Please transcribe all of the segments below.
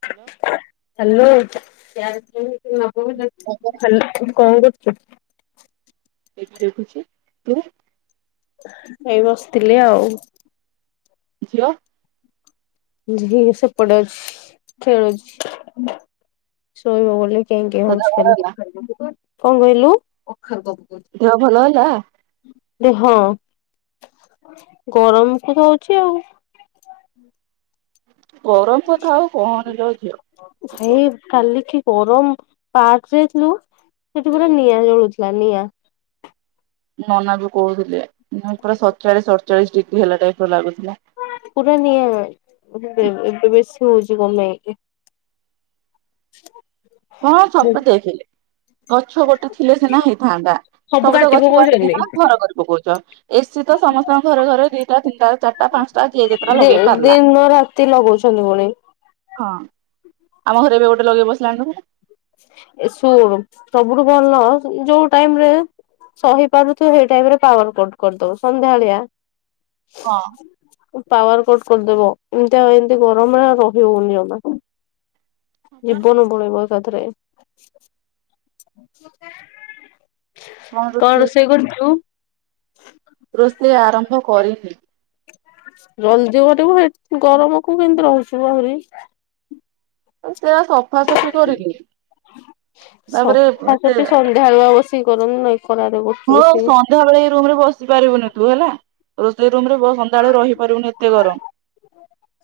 ହ hello. Hello hello କଣ କରୁଚୁ? ଟିଭି ଦେଖୁଛି ତୁ? ଏଇ ବସିଥିଲି ଆଉ ଝିଅ। ଝି ସେପଟେ ଅଛି ଖେଳୁଛି ଶୋଇବ ବୋଲି କେଁ କେଁ ତୋ ଦେହ ହଉଛି ଭଲ ଖାଲି ହେଲା କଣ କହିଲୁ? ଦେହ ଭଲ ହେଲା। ହଁ ଗରମକୁ ତ ହଉଛି ଆଉ ଗରମ କଥା ଆଉ କହନି ଲୋ ଝିଅ? ଭାଇ କାଲି କି ଗରମ ପାର୍କ ଯାଇଥିଲୁ ସେଠି ପୁରା ନିଆଁ ଜଳୁଥିଲା ନିଆଁ। ନନା ବି କହୁଥିଲେ ପୁରା ସତଚାଳିଶ ଅଠଚାଳିଶ ଡିଗ୍ରୀ ହେଲା ଟାଇପର ଲାଗୁଥିଲା। ପୁର ନିଆଁବେ ଏବେ ବେଶୀ ହଉଛି କଣପାଇଁ? କଣ ସବୁ ଦେଖିଲେ ଗଛ ଗୋଟେ ଥିଲେ ସିନା ହେଇଥାନ୍ତା। ସବୁ ତ କାଟି ଗଛ କାଟିକି ପକଉଛନ୍ତି। ଘର ପକଉଛ ଏସି ତ ସମସ୍ତଙ୍କ ଘରେ ଘରେ ଦିଟା ତିନିଟା ଚାରିଟା ପାଞ୍ଚଟା। ଯିଏ ଯେତେଟା ଲଗେଇ ପାରିଲା ଦିନ ରାତି ଲଗଉଛନ୍ତି ପୁଣି। ହଁ ଆମ ଘରେ ଏବେ ଗୋଟେ ଲଗେଇ ବସିଲାଣି। ଏ ଶୁଣୁ ସବୁଠୁ ଭଲ ଯୋଉ ଟାଇମ ରେ ସହିପାରୁନଥିବ ସେଇ ଟାଇମରେ ପାୱାର କଟ କରିଦବ ସନ୍ଧ୍ୟାବେଳିଆ ହଁ। ପାୱାର କଟ୍ କରିଦବ ଏମିତି ଆଉ ଏମତି ଗରମରେ ରହିି ହଉନି ଆଉ ଜୀବନ ପଳେଇବ ଏକାଥରେ। କଣ ରୋଷେଇ କରୁଛୁ? ରୋଷେଇ ଆରମ୍ଭ କରିନି। ଜଲଦି କରିବୁ ଗରମକୁ କେମିତି ରହୁଛୁ ଆହୁରି। ସେଆ ସଫାସଫି କରିଲି ତାପରେ କି କରନୁ ନାଇଁ ଖରାରେ କରୁ ହଁ ଆଉ ସନ୍ଧ୍ୟାବେଳେ ଏଇ ରୁମରେ ବସି ପାରିବୁନି ତୁ ହେଲା। ରୋଷେଇ ରୁମରେ ବ ସନ୍ଧ୍ୟାବେଳେ ରହିପାରିବୁନି ଏତେ ଗରମ୍।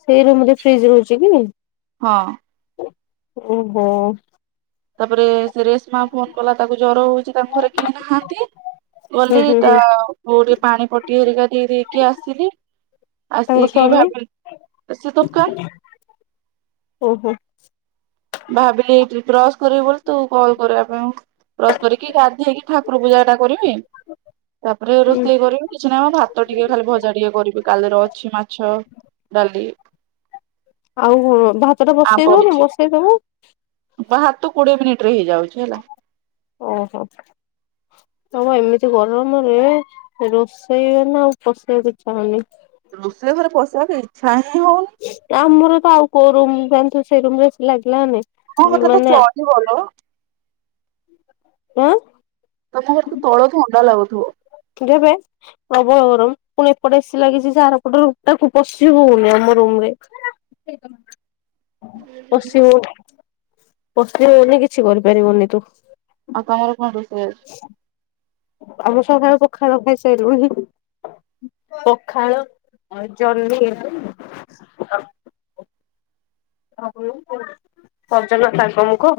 ସେଇ ରୁମରେ ଫ୍ରିଜ୍ ରହୁଚିକି ହଁ ଓହୋ। ତାପରେ ସେ ରେଶମା ଫୋନ୍ କଲା ତାକୁ ଜର ହଉଚି ତାଙ୍କ ଘରେ କେହି ନାହାନ୍ତି। ହୁଁ ଗଲି ହୁଁ ତା ହୁଁ କୋଉ ଟିକେ ପାଣି ପଟି ହେରିକା ଦେଇ ଦେଇଦେଇକି ଆସିଲି। ତାଙ୍କ ଆସିକି ସ୍ଵାମୀ ଭାବିଲି ତତ୍କାଳ ଓହୋ। ଭାବିଲି ଏଠି ବ୍ରସ୍ କରିବି ବୋଲି ତୁ କଲ୍ କରିବା ପାଇଁ ବ୍ରସ୍ କରିକି ଗାଧେଇକି ଠାକୁର ପୂଜାଟା କରିବି ତାପରେ ହୁଁ ରୋଷେଇ କରିବି କିଛି ନାହିଁମ ଭାତ ଟିକେ ଖାଲି ଭଜା ଟିକେ କରିବି। କାଲିର ଅଛି ମାଛ ଡ଼ାଲି ଆଉ ଭାତଟା ବସେଇଦଉନୁ ବସେଇଦବୁ। ଭାତ କୋଡ଼ିଏ ମିନିଟରେ ହେଇଯାଉଚି ହେଲା। ଓହୋ। ହମ ଏମିତି ଗରମରେ ରୋଷେଇ ହେନେ ଆଉ ପସିବାକୁ ଇଛା ହୋଉନି। ରୁଷରେ ଘରେ ପଶିବାକୁ ଇଛାହିଁ ହଉନି। ଆମରତ ଆଉ କୋଉ ରୁମ୍ ଯାଣିଥିବୁ ସେଇ ରୁମରେ ଏସି ଲାଗିଲାନୀ। ହଁ ସେଟାତ ଚଳିବଲ। ଉଁ। ତମ ଘରତ ତଳ ଥଣ୍ଡା ଲାଗୁଥିବ? [unintelligible] ପ୍ରବଳ ଗରମ ପୁଣି ଏପଟେ ଏସି ଲାଗିଚି ସେଆରପଟ ତାକୁ ପଶି ହଉନି ଆମ ରୁମରେ। ପଶିହୋଉନି। ପଶିହୋଉନି କିଛି କରିପାରିବୁନି ତୁ। ଆଉ ତମର କଣ ରୋଷେଇ ଆଜି? [unintelligible] ଖାଇବା ଖାଇସାରି ଲୁଣି। ପଖାଳ ଆଉ ଜହ୍ନି ସଜନା ସାଙ୍ଗ ମୁଗ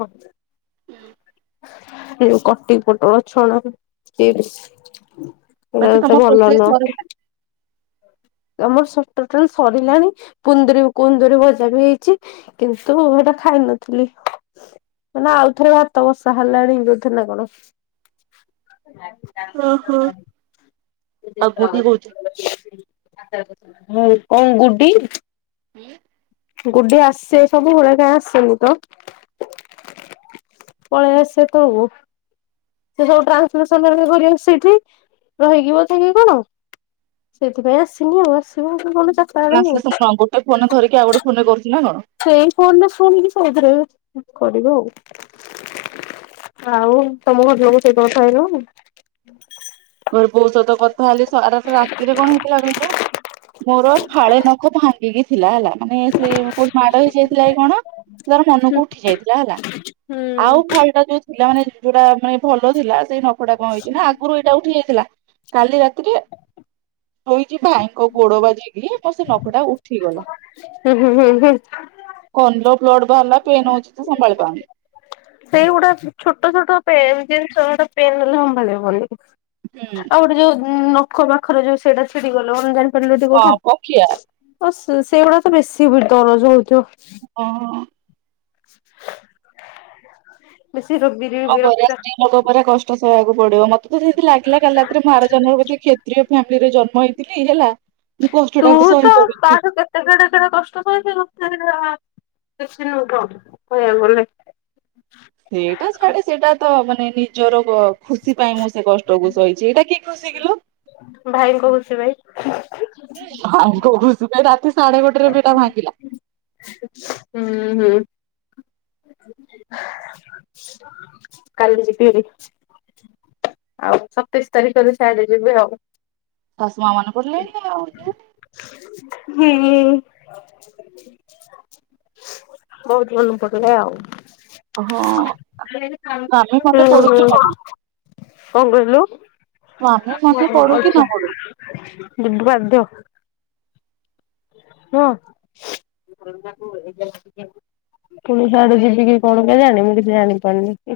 ହେଇଯୋଉ କଟି ପୋଟଳ ଛଣା ଚିଷ୍ସି। ଏରା ମାନେ ତମ ଏତେ ଭଲ ରୋଷେଇ ନୁହଁ। ସରିଲା ଆମର ସଟୋଟାଲି ସରିଲାଣି କୁନ୍ଦୁ କୁନ୍ଦୁରି ଭଜାବି ହେଇଚି କିନ୍ତୁ ହେଟା ଖାଇ ନଥିଲି। ମାନେ ଆଉଥରେ ଭାତ ବସା ହେଲାଣି ବୋଧେ ନିକଣ। ଅଁ ହଁ ଆଉ ଗୁଡି କୋଉଚେ। ମୁଁ କଣ ଗୁଡ଼ି ହୁଁ। ଗୁଡ଼ି ଆସେ ସବୁବେଳେ କାଇଁ ଆସିନିତ। ପଳେଇଆସେତ ସେ ସବୁ ଟ୍ରାନ୍ସସନ କରେ ସେଇଠି ରହିକି ବୋଧେକି କଣ। ସେଇଥିପାଇଁ ଆସିନି ଆଉ ଆସିବ ମୁଗଲେ ଚା [unintelligible] ଗୋଟେ ଫୋନ୍ ଧରିକି ଆଉ ଗୋଟେ ଫୋନରେ କରୁଚିନା କଣ। ସେଇ ଫୋନରେ ଶୁଣିକି ସବୁଥିରେ କରିବ ଆଉ। ଆଉ ତମ ଘର ଲୋକ ସହିତ କଥା ହେଲଣି। ମୁଏଇ ବୋଉ ସହିତ କଥା ହେଲି ସାରାଟା ରାତିରେ କଣ ହେଇଥିଲା କହିଲୁ। ମୋର ଫାଳେ ନଖ ଭାଙ୍ଗିକି ଥିଲା ହେଲା ମାନେ ସେ କୋଉଠି ମାଡ଼ ହେଇ ଯାଇଥିଲାକି କଣ। ତାର ମନକୁ ଉଠି ଯାଇଥିଲା ହେଲା ହୁଁ। ଆଉ ଫାଳଟା ଯୋଉ ଥିଲା ମାନେ ଯୋଉଟା ମାନେ ଭଲ ଥିଲା ସେଇ ନଖଟା କଣ ହେଇଚିନା ଆଗରୁ ଏଇଟା ଉଠି ଯାଇଥିଲା କାଲି ରାତିରେ ଶୋଇଚି ଭାଇଙ୍କ ଗୋଡ଼ ବାଜିକି ମୋର ସେନଖଟା ଉଠିଗଲା। ହୁଁ ହୁଁ ହୁଁ ହୁଁ। କନ ଲୋପ ବ୍ଲଡ଼ ବାହାରିଲା ପେନ୍ ହୋଉଚିତ ସମ୍ଭାଳି ପାରୁନି। ସେଇଗୁଡ଼ା ଛୋଟ ଛୋଟ ପେନ୍ ଜିନିଷ ଗୋଟେ ପେନ୍ ହେଲେ ସମ୍ଭାଳି ହବନି। ହୁଁ ଆଉ ଗୋଟେ ଯୋଉ ନଖ ପାଖରେ ଯୋଉ ସେଇଟା ଛିଡି ଗଲେ କଣେ ଜାଣିପାରିଲ ଟିକେ ହଁ କୋଉଟା। ପକ୍ଷିଆ ହ ସେଇଗୁଡା ତ ବେଶୀ ଦରଜ ହଉଥିବ। ହଁ ବେଶୀ ରୋଗି। କଣ କରିବା ଲୋକ ପୁରା କଷ୍ଟ ସହବାକୁ ପଡିବ ମତେ ତ ଯଦି ଲାଗିଲା କାଲି ରାତିରେ ଆର ଜନ୍ମ କୁ କ୍ଷତି। ପ୍ରିୟ ଫାମିଲିରେ ଜନ୍ମ ହେଇଥିଲି ହେଲା। ମୁଁ ତୁ କଷ୍ଟଟାକୁ ତ ତା ସହିପାରିବିନି। ଠୁ। ସେଡେ ସେଡେ କଷ୍ଟ କରି କିଛି ନୁହ କ କହିବାକୁ ଗଲେ। ସେଇଟା ଛାଡେ ସେଇଟା ତ ମାନେ ନିଜର ଖୁସି ପାଇଁ ମୁଁ ସେ କଷ୍ଟକୁ ସହିଛି ଏଇଟା କି। ଖୁସି କିଲୋ। ଭାଇ କହୁଛି ଭାଇ। ହଁ ରାତି ସାଢେ ଗୋଟେରେ ଏଟା ଭାଙ୍ଗିଲା। ହୁଁ ହୁଁ। କାଲି ଯିବି ବାରି। ଆଉ ସତେଇଶ ତାରିଖରେ ସିଆଡେ ଯିବେ ଆଉ। ତଶମା ମନେ ପଡ଼ିଲାଣି ଆଉ। ହୁଁ। ବହୁତ ମନେ ପଡିଲେ ଆଉ। ହଁ ସ୍ୱାମୀ ମନେ ହୁଁ ପଡୁ କି ହୁଁ। ନ ପଡୁ କଣ କହିଲୁ। ସ୍ୱାମୀ ମନେ ପଡୁ ଯିବା କି ନ ପଡୁ ବାଧ୍ୟ। ହଁ। ପୁଣ ସିଆଡେ ଯିବ କି କଣ କେ ଜାଣ ମୁଁ କିଛି ଜାଣିପାରୁନି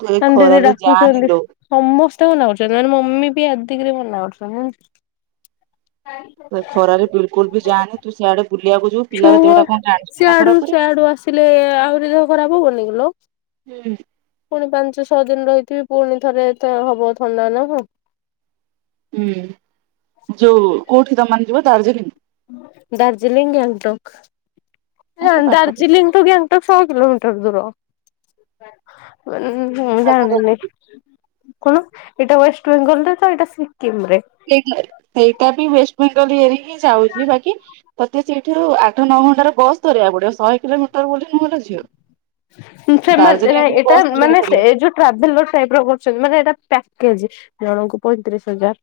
ତୁ ଏ ଦିଦି ଖରାରେ ଯାନି ଡାକୁଛନ୍ତି। ଲୋ ସମସ୍ତେ ମନା କରୁଛନ୍ତି ମମି ବି ଆଦିକ ମନା କରୁଛନ୍ତି। ଖରାରେ ବିଲକୁଲ ବି ଯାନି ତୁ ସିଆଡେ। ବୁଲିବାକୁ ଯିବୁ। ପିଲାର ଦେହଟା କଣ ଜାଣିଛୁ ନା ସେଆଡୁ ଖରାପ କରିବୁ। ସେଆଡୁ ଆସିଲେ ଆହୁରି ଦେହ ଖରାପ ହବନି କିଲୋ। ହୁଁ। ପୁଣି ପାଞ୍ଚ ଛଅ ଦିନ ରହିଥିବି ପୁଣି ଥରେ ତ ହବ ଥଣ୍ଡା ନା ହଁ। ହୁଁ ଯୋଉ କୋଉଠି ତମେ ମାନେ ଯିବ ଦାର୍ଜିଲିଂ। ଦଡାର୍ଜିଲିଂ ଏ ହଁ ଦ ସେ ପାଖାପାଖି। ଦାର୍ଜିଲିଂ। ତ କେ ତ ସ କିିଲୋମିଟର ଦୂର। ମୁଁ କହିଲି ମୁଁ ଜଣିନି। କଣ ଏଇଟା ୱେଷ୍ଟବେଙ୍ଗଲ ରେ ତ ଏଇଟା ସିକିମ୍ ରେ ସେଇଟା ବି ୱେଷ୍ଟ ବେଙ୍ଗଲ ଇଏରେ ହିଁ ଯାଉଛି ବାକି ତୋତେ ସେଇଠୁ ଆଠ ନଅ ଘଣ୍ଟାରେ ବସ୍ ଧରିବାକୁ ପଡିବ ଶହେ କିଲୋମିଟର ବୋଲି ନୁହଁ ଲୋ ଝିଅ ହୁଁ ସେମାନେ ନାଇ ଦାର୍ଜିଲିଂରୁ ଏଇଟା ବସ୍ ଧରିବାକୁ ମାନେ ପଡିବ। ସେ ଯୋଉ ଟ୍ରାଭେଲର ଟାଇପ୍ ର କରୁଛନ୍ତି ମାନେ ଏଇଟା ପ୍ୟାକେଜ୍ ଜଣଙ୍କୁ ପଇଁତିରିଶ ହଜାର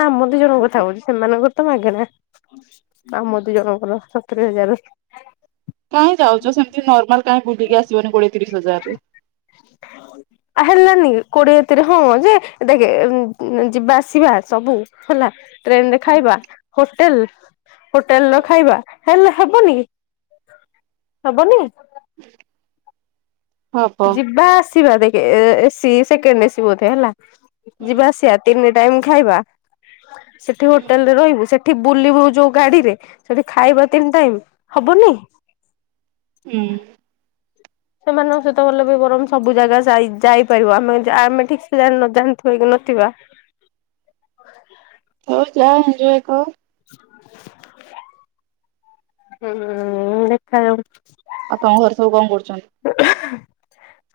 ନା ଆମ ଦି ଜଣ କଥା କହୁଉଛି ସେମାନଙ୍କର ତ ମାଗେନା ଆମ ଦୁଇ ଜଣଙ୍କ ର ସତରି ହଜାର କାଇଁ ଯାଉଛ ସେମିତି ନର୍ମାଲ କାଇହିଁ ବୁଲିକି ଆସିବନି କୋଡିଏ ତିରିଶି ହଜାରରେ [unintelligible] ଆ ହେଲାନି କୋଡିଏ ତିରିରେ ହଁ ଯେ ଦେଖେ ଯିବା ଆସିବା ସବୁ ହେଲା ଟ୍ରେନ୍ ରେ ଖାଇବା ହୋଟେଲ୍ ହୋଟେଲ୍ ର ଖାଇବା ହେଲେ ହେବନି ହବନି। [unintelligible] ହବ। ଯିବା ଆସିବା ଦେଖ ସିଏ ସେକେଣ୍ଡ୍ ଏସି ବୋଧେ ହେଲା ଯିବା ଆସିବା ତିନି ଟାଇମ୍ ଖାଇବା ସେଠି ହୋଟେଲ୍ ରେ ରହିବୁ ସେଠି ବୁଲିବୁ ଯୋଉ ଗାଡିରେ ସେଠି ଖାଇବା ତିନି ଟାଇମ୍ ହବନି। ହୁଁ। ସେମାନଙ୍କ ସହିତ ଗଲେ ବି ବରଂ ସବୁ ଜାଗା ଯାଇ ଯାଇପାରିବ ଆମେ ଆମେ ଠିକ୍ ସେ ଜାଣି କି ନଥିବା। ହଉ ଯା ଏଣ୍ଜୟ କର ହୁଁ ଦେଖାଯାଉ ଆପଣଙ୍କ ଘରେ ସବୁ କଣ କରୁଛନ୍ତି?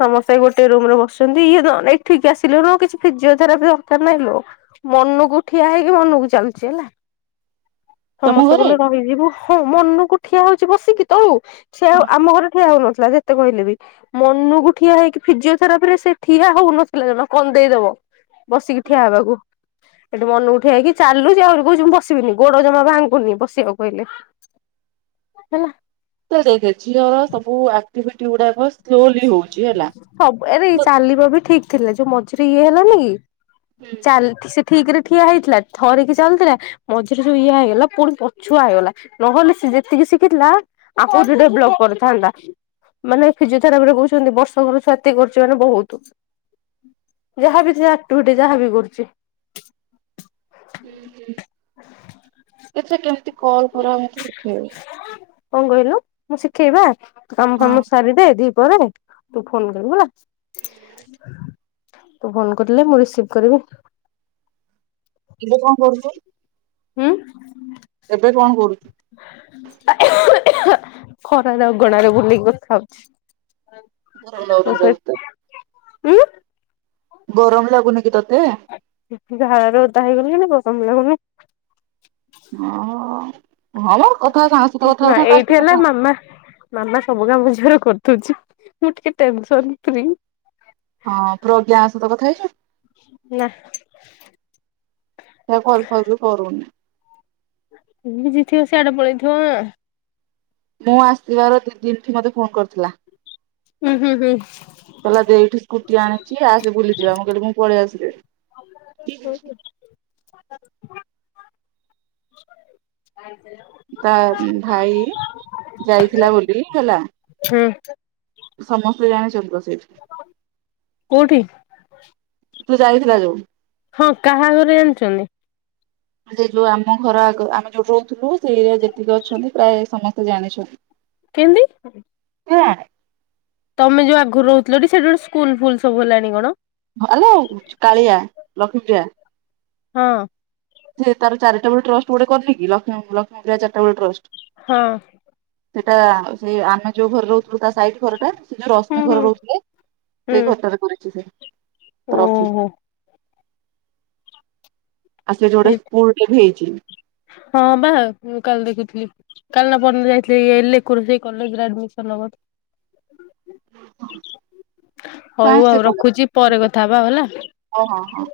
ସମସ୍ତେ ଗୋଟେ ରୁମ୍ ରେ ବସିଛନ୍ତି ଇଏ ନ ଏଠିକି ଆସିଲେ ନୁହଁ କିଛି ଫିଜିଓଥେରାପି ଦରକାର ନାହିଁ ଲୋ ମନକୁ ଠିଆ ହେଇକି ମନକୁ ଚାଲୁଚି ହେଲା। ତମ ସମସ୍ତେ ଘରେ? ଗଲେ ରହିଯିବୁ ହଁ ମନକୁ ଠିଆ ହଉଛି ବସିକି ତଳୁ ସେଆଉ ଆମ ଘରେ ଠିଆ ହଉନଥିଲା ଯେତେ କହିଲେ ବି ମନକୁ ଠିଆ ହେଇକି ଫିଜିଓଥେରାପି ରେ ସେ ଠିଆ ହଉନଥିଲା ଜମା କନ୍ଦେଇଦବ ବସିକି ଠିଆ ହେବାକୁ ଏଠି ମନକୁ ଠିଆ ହେଇକି ଚାଲୁଛି ଆହୁରି କହୁଛି ମୁଁ ବସିବିନି। ଗୋଡ ଜମା ଭାଙ୍ଗୁନି ବସିବାକୁ କହିଲେ ହଲେ ହେଲା ତ ଦେଖେ ଝିଅର ସବୁ ଆକ୍ଟିଭିଟି ଗୁଡାକ ସ୍ଲୋଲି ହଉଛି ହେଲା ସବୁ ଆରେ ଚାଲିବା ବି ଠିକ୍ ଥିଲା ଯୋଉ ମଝିରେ ଇଏ ହେଲାନି କି ଚାଲି ସେ ଠିକ୍ ରେ ଠିଆ ହେଇଥିଲା ଧରିକି ଚାଲୁଥିଲା ମଝିରେ ସୋଉଆ ଇଏ ହେଇଗଲା ପୁଣି ପଛୁଆ ହେଇଗଲା ନହେଲେ ସେ ଯେତିକି ଶିଖିଥିଲା [unintelligible] କରିଥାନ୍ତା ମାନେ ଫିଜିଓଥେରାପି ଫିଜିଓଥେରାପି ରେ କହୁଛନ୍ତି ବର୍ଷ କର ଛୁଆ ଏତିକି କରୁଛି ମାନେ ବହୁତ୍ ଯାହା ବି ଆକ୍ଟିଭିଟି ଯାହାବି କରୁଛି। ଏଥିରେ କେମିତି କଲ୍ କର ମତେ ଶିଖେଇବ। କଣ କହିଲୁ ମୁଁ ଶିଖେଇବା କାମ ଫାମ ସାରିଦେ ଦି ପରେ ତୁ ଫୋନ୍ କରିବୁ ହେଲା ତୁ ଫୋନ କରିଲେ ମୁଁ ରିସିଭ୍ କରିବି। ଏବେ କଣ କରୁଛୁ? ହୁଁ। ଏବେ କଣ କରୁଚୁ? ଖରାରେ ଅଗଣାରେ ବୁଲିକି କଥା ହଉଛି। ତୋ ସହିତ [unintelligible] ଉଁ। ଗରମ ଲାଗୁନି କି ତତେ? ଝାଳ ରେ ଓଦା ହେଇଗଲିଣି। [unintelligible] ହଁଅ ହଁମ କଥା ସାଙ୍ଗସହିତ କଥା ନା ହଉନ କା ଏଇଠି ହେଲା କଥା ହଉ। ମାମା ମାମା ସବୁ କାମ ଝିଅର କରିଦଉଛି। ମୁଁ ଟିକେ ଟେନସନ ଫ୍ରୀ। ହଁ ପ୍ରଜ୍ଞା ସହିତ କଥା ହେଇଛୁ ନା। ସେ ଆଉ କଲ ଫଲ୍ ବି କରୁନି। ବିଜିଥିବ ସିୟାଡେ ପଳେଇଥିବ ଅଁ। ମୁଁ ଆସିବାର ଦି ଦିନଠି ମୋତେ ଫୋନ କରିଥିଲା। ହୁଁ ହୁଁ ହୁଁ। କଲା ଦେଇ ଠୁ ସ୍କୁଟି ଆଣିଚି ଆସେ ବୁଲିଯିବା ମୁଁ କହିଲି ମୁଁ ପଳେଇ ଆସିଲିଣି। [inaudible] [inaudible] ତା ଅମ୍ ଭାଇ ଯାଇଥିଲା ବୋଲି ହେଲା। ହୁଁ। ସମସ୍ତେ ଜାଣିଛନ୍ତି ତ ସେଇଠି। କୋଉଠି? ସେ ଯାଇଥିଲା ଯୋଉ। ହଁ କାହାଘରେ ଜଣିଛନ୍ତି। ଯେ ଯୋଉ ଆମ ଘର ଆଗ ଆମେ ଯୋଉଠି ରହୁଥିଲୁ ସେ ଏରିଆ ଯେତିକ ଅଛନ୍ତି ପ୍ରାୟେ ସମସ୍ତେ ଜାଣିଛ କେନ୍ତି? [unintelligible] ତମେ ଯୋଉ ଆଗରୁ ରହୁଥିଲ ଟି ସେଠି ଗୋଟେ ସ୍କୁଲ୍ ଫୁଲ୍ ସବୁ ହେଲାଣି କଣ? ଭଲୋ କାଳିଆ ଲକ୍ଷ୍ମୀପ୍ରିୟା। ହଁ। ଯେ ତାର ଚାରିଟା ବଳୁ ଟ୍ରଷ୍ଟ ଗୋଟେ କରିନି କି ଲକ୍ଷ୍ମୀ ଲକ୍ଷ୍ମୀ ପ୍ରିୟା ଚାରିଟାବେଳ ଟ୍ରଷ୍ଟ। ହଁ। ସେଟା ସେଇ ଆମେ ଯୋଉ ଘରେ ରହୁଥିଲୁ ତା ସାଇଟ୍ ଘର ଟା। ସେ ଯୋଉ ହୁଁ ରଶ୍ମି ଘରେ ହୁଁ ରହୁଥିଲେ ସେଇ ହୁଁ ଘରଟାରେ କରିଚି ସେ ତ୍ରଫି। ହଁ। ଆଉ ସେଠି ଗୋଟେ ହେଇ ସ୍କୁଲ ଟେ ବି ହେଇଚି। ହଁ ବା ମୁଁ କାଲି ଦେଖୁଥିଲି। କାଲି ନା ପର୍ ଦିନ ଯାଇଥିଲେ ଏଇ ଲେକୁ ର ସେଇ କଲେଜରେ ଆଡମିସନ ନବାତ ହଉ କାହିଁ ଆଉ ରଖୁଚି ପରେ କଥା ହବା ଆଉ ହେଲା। ହଉ ହଁ ହଁ।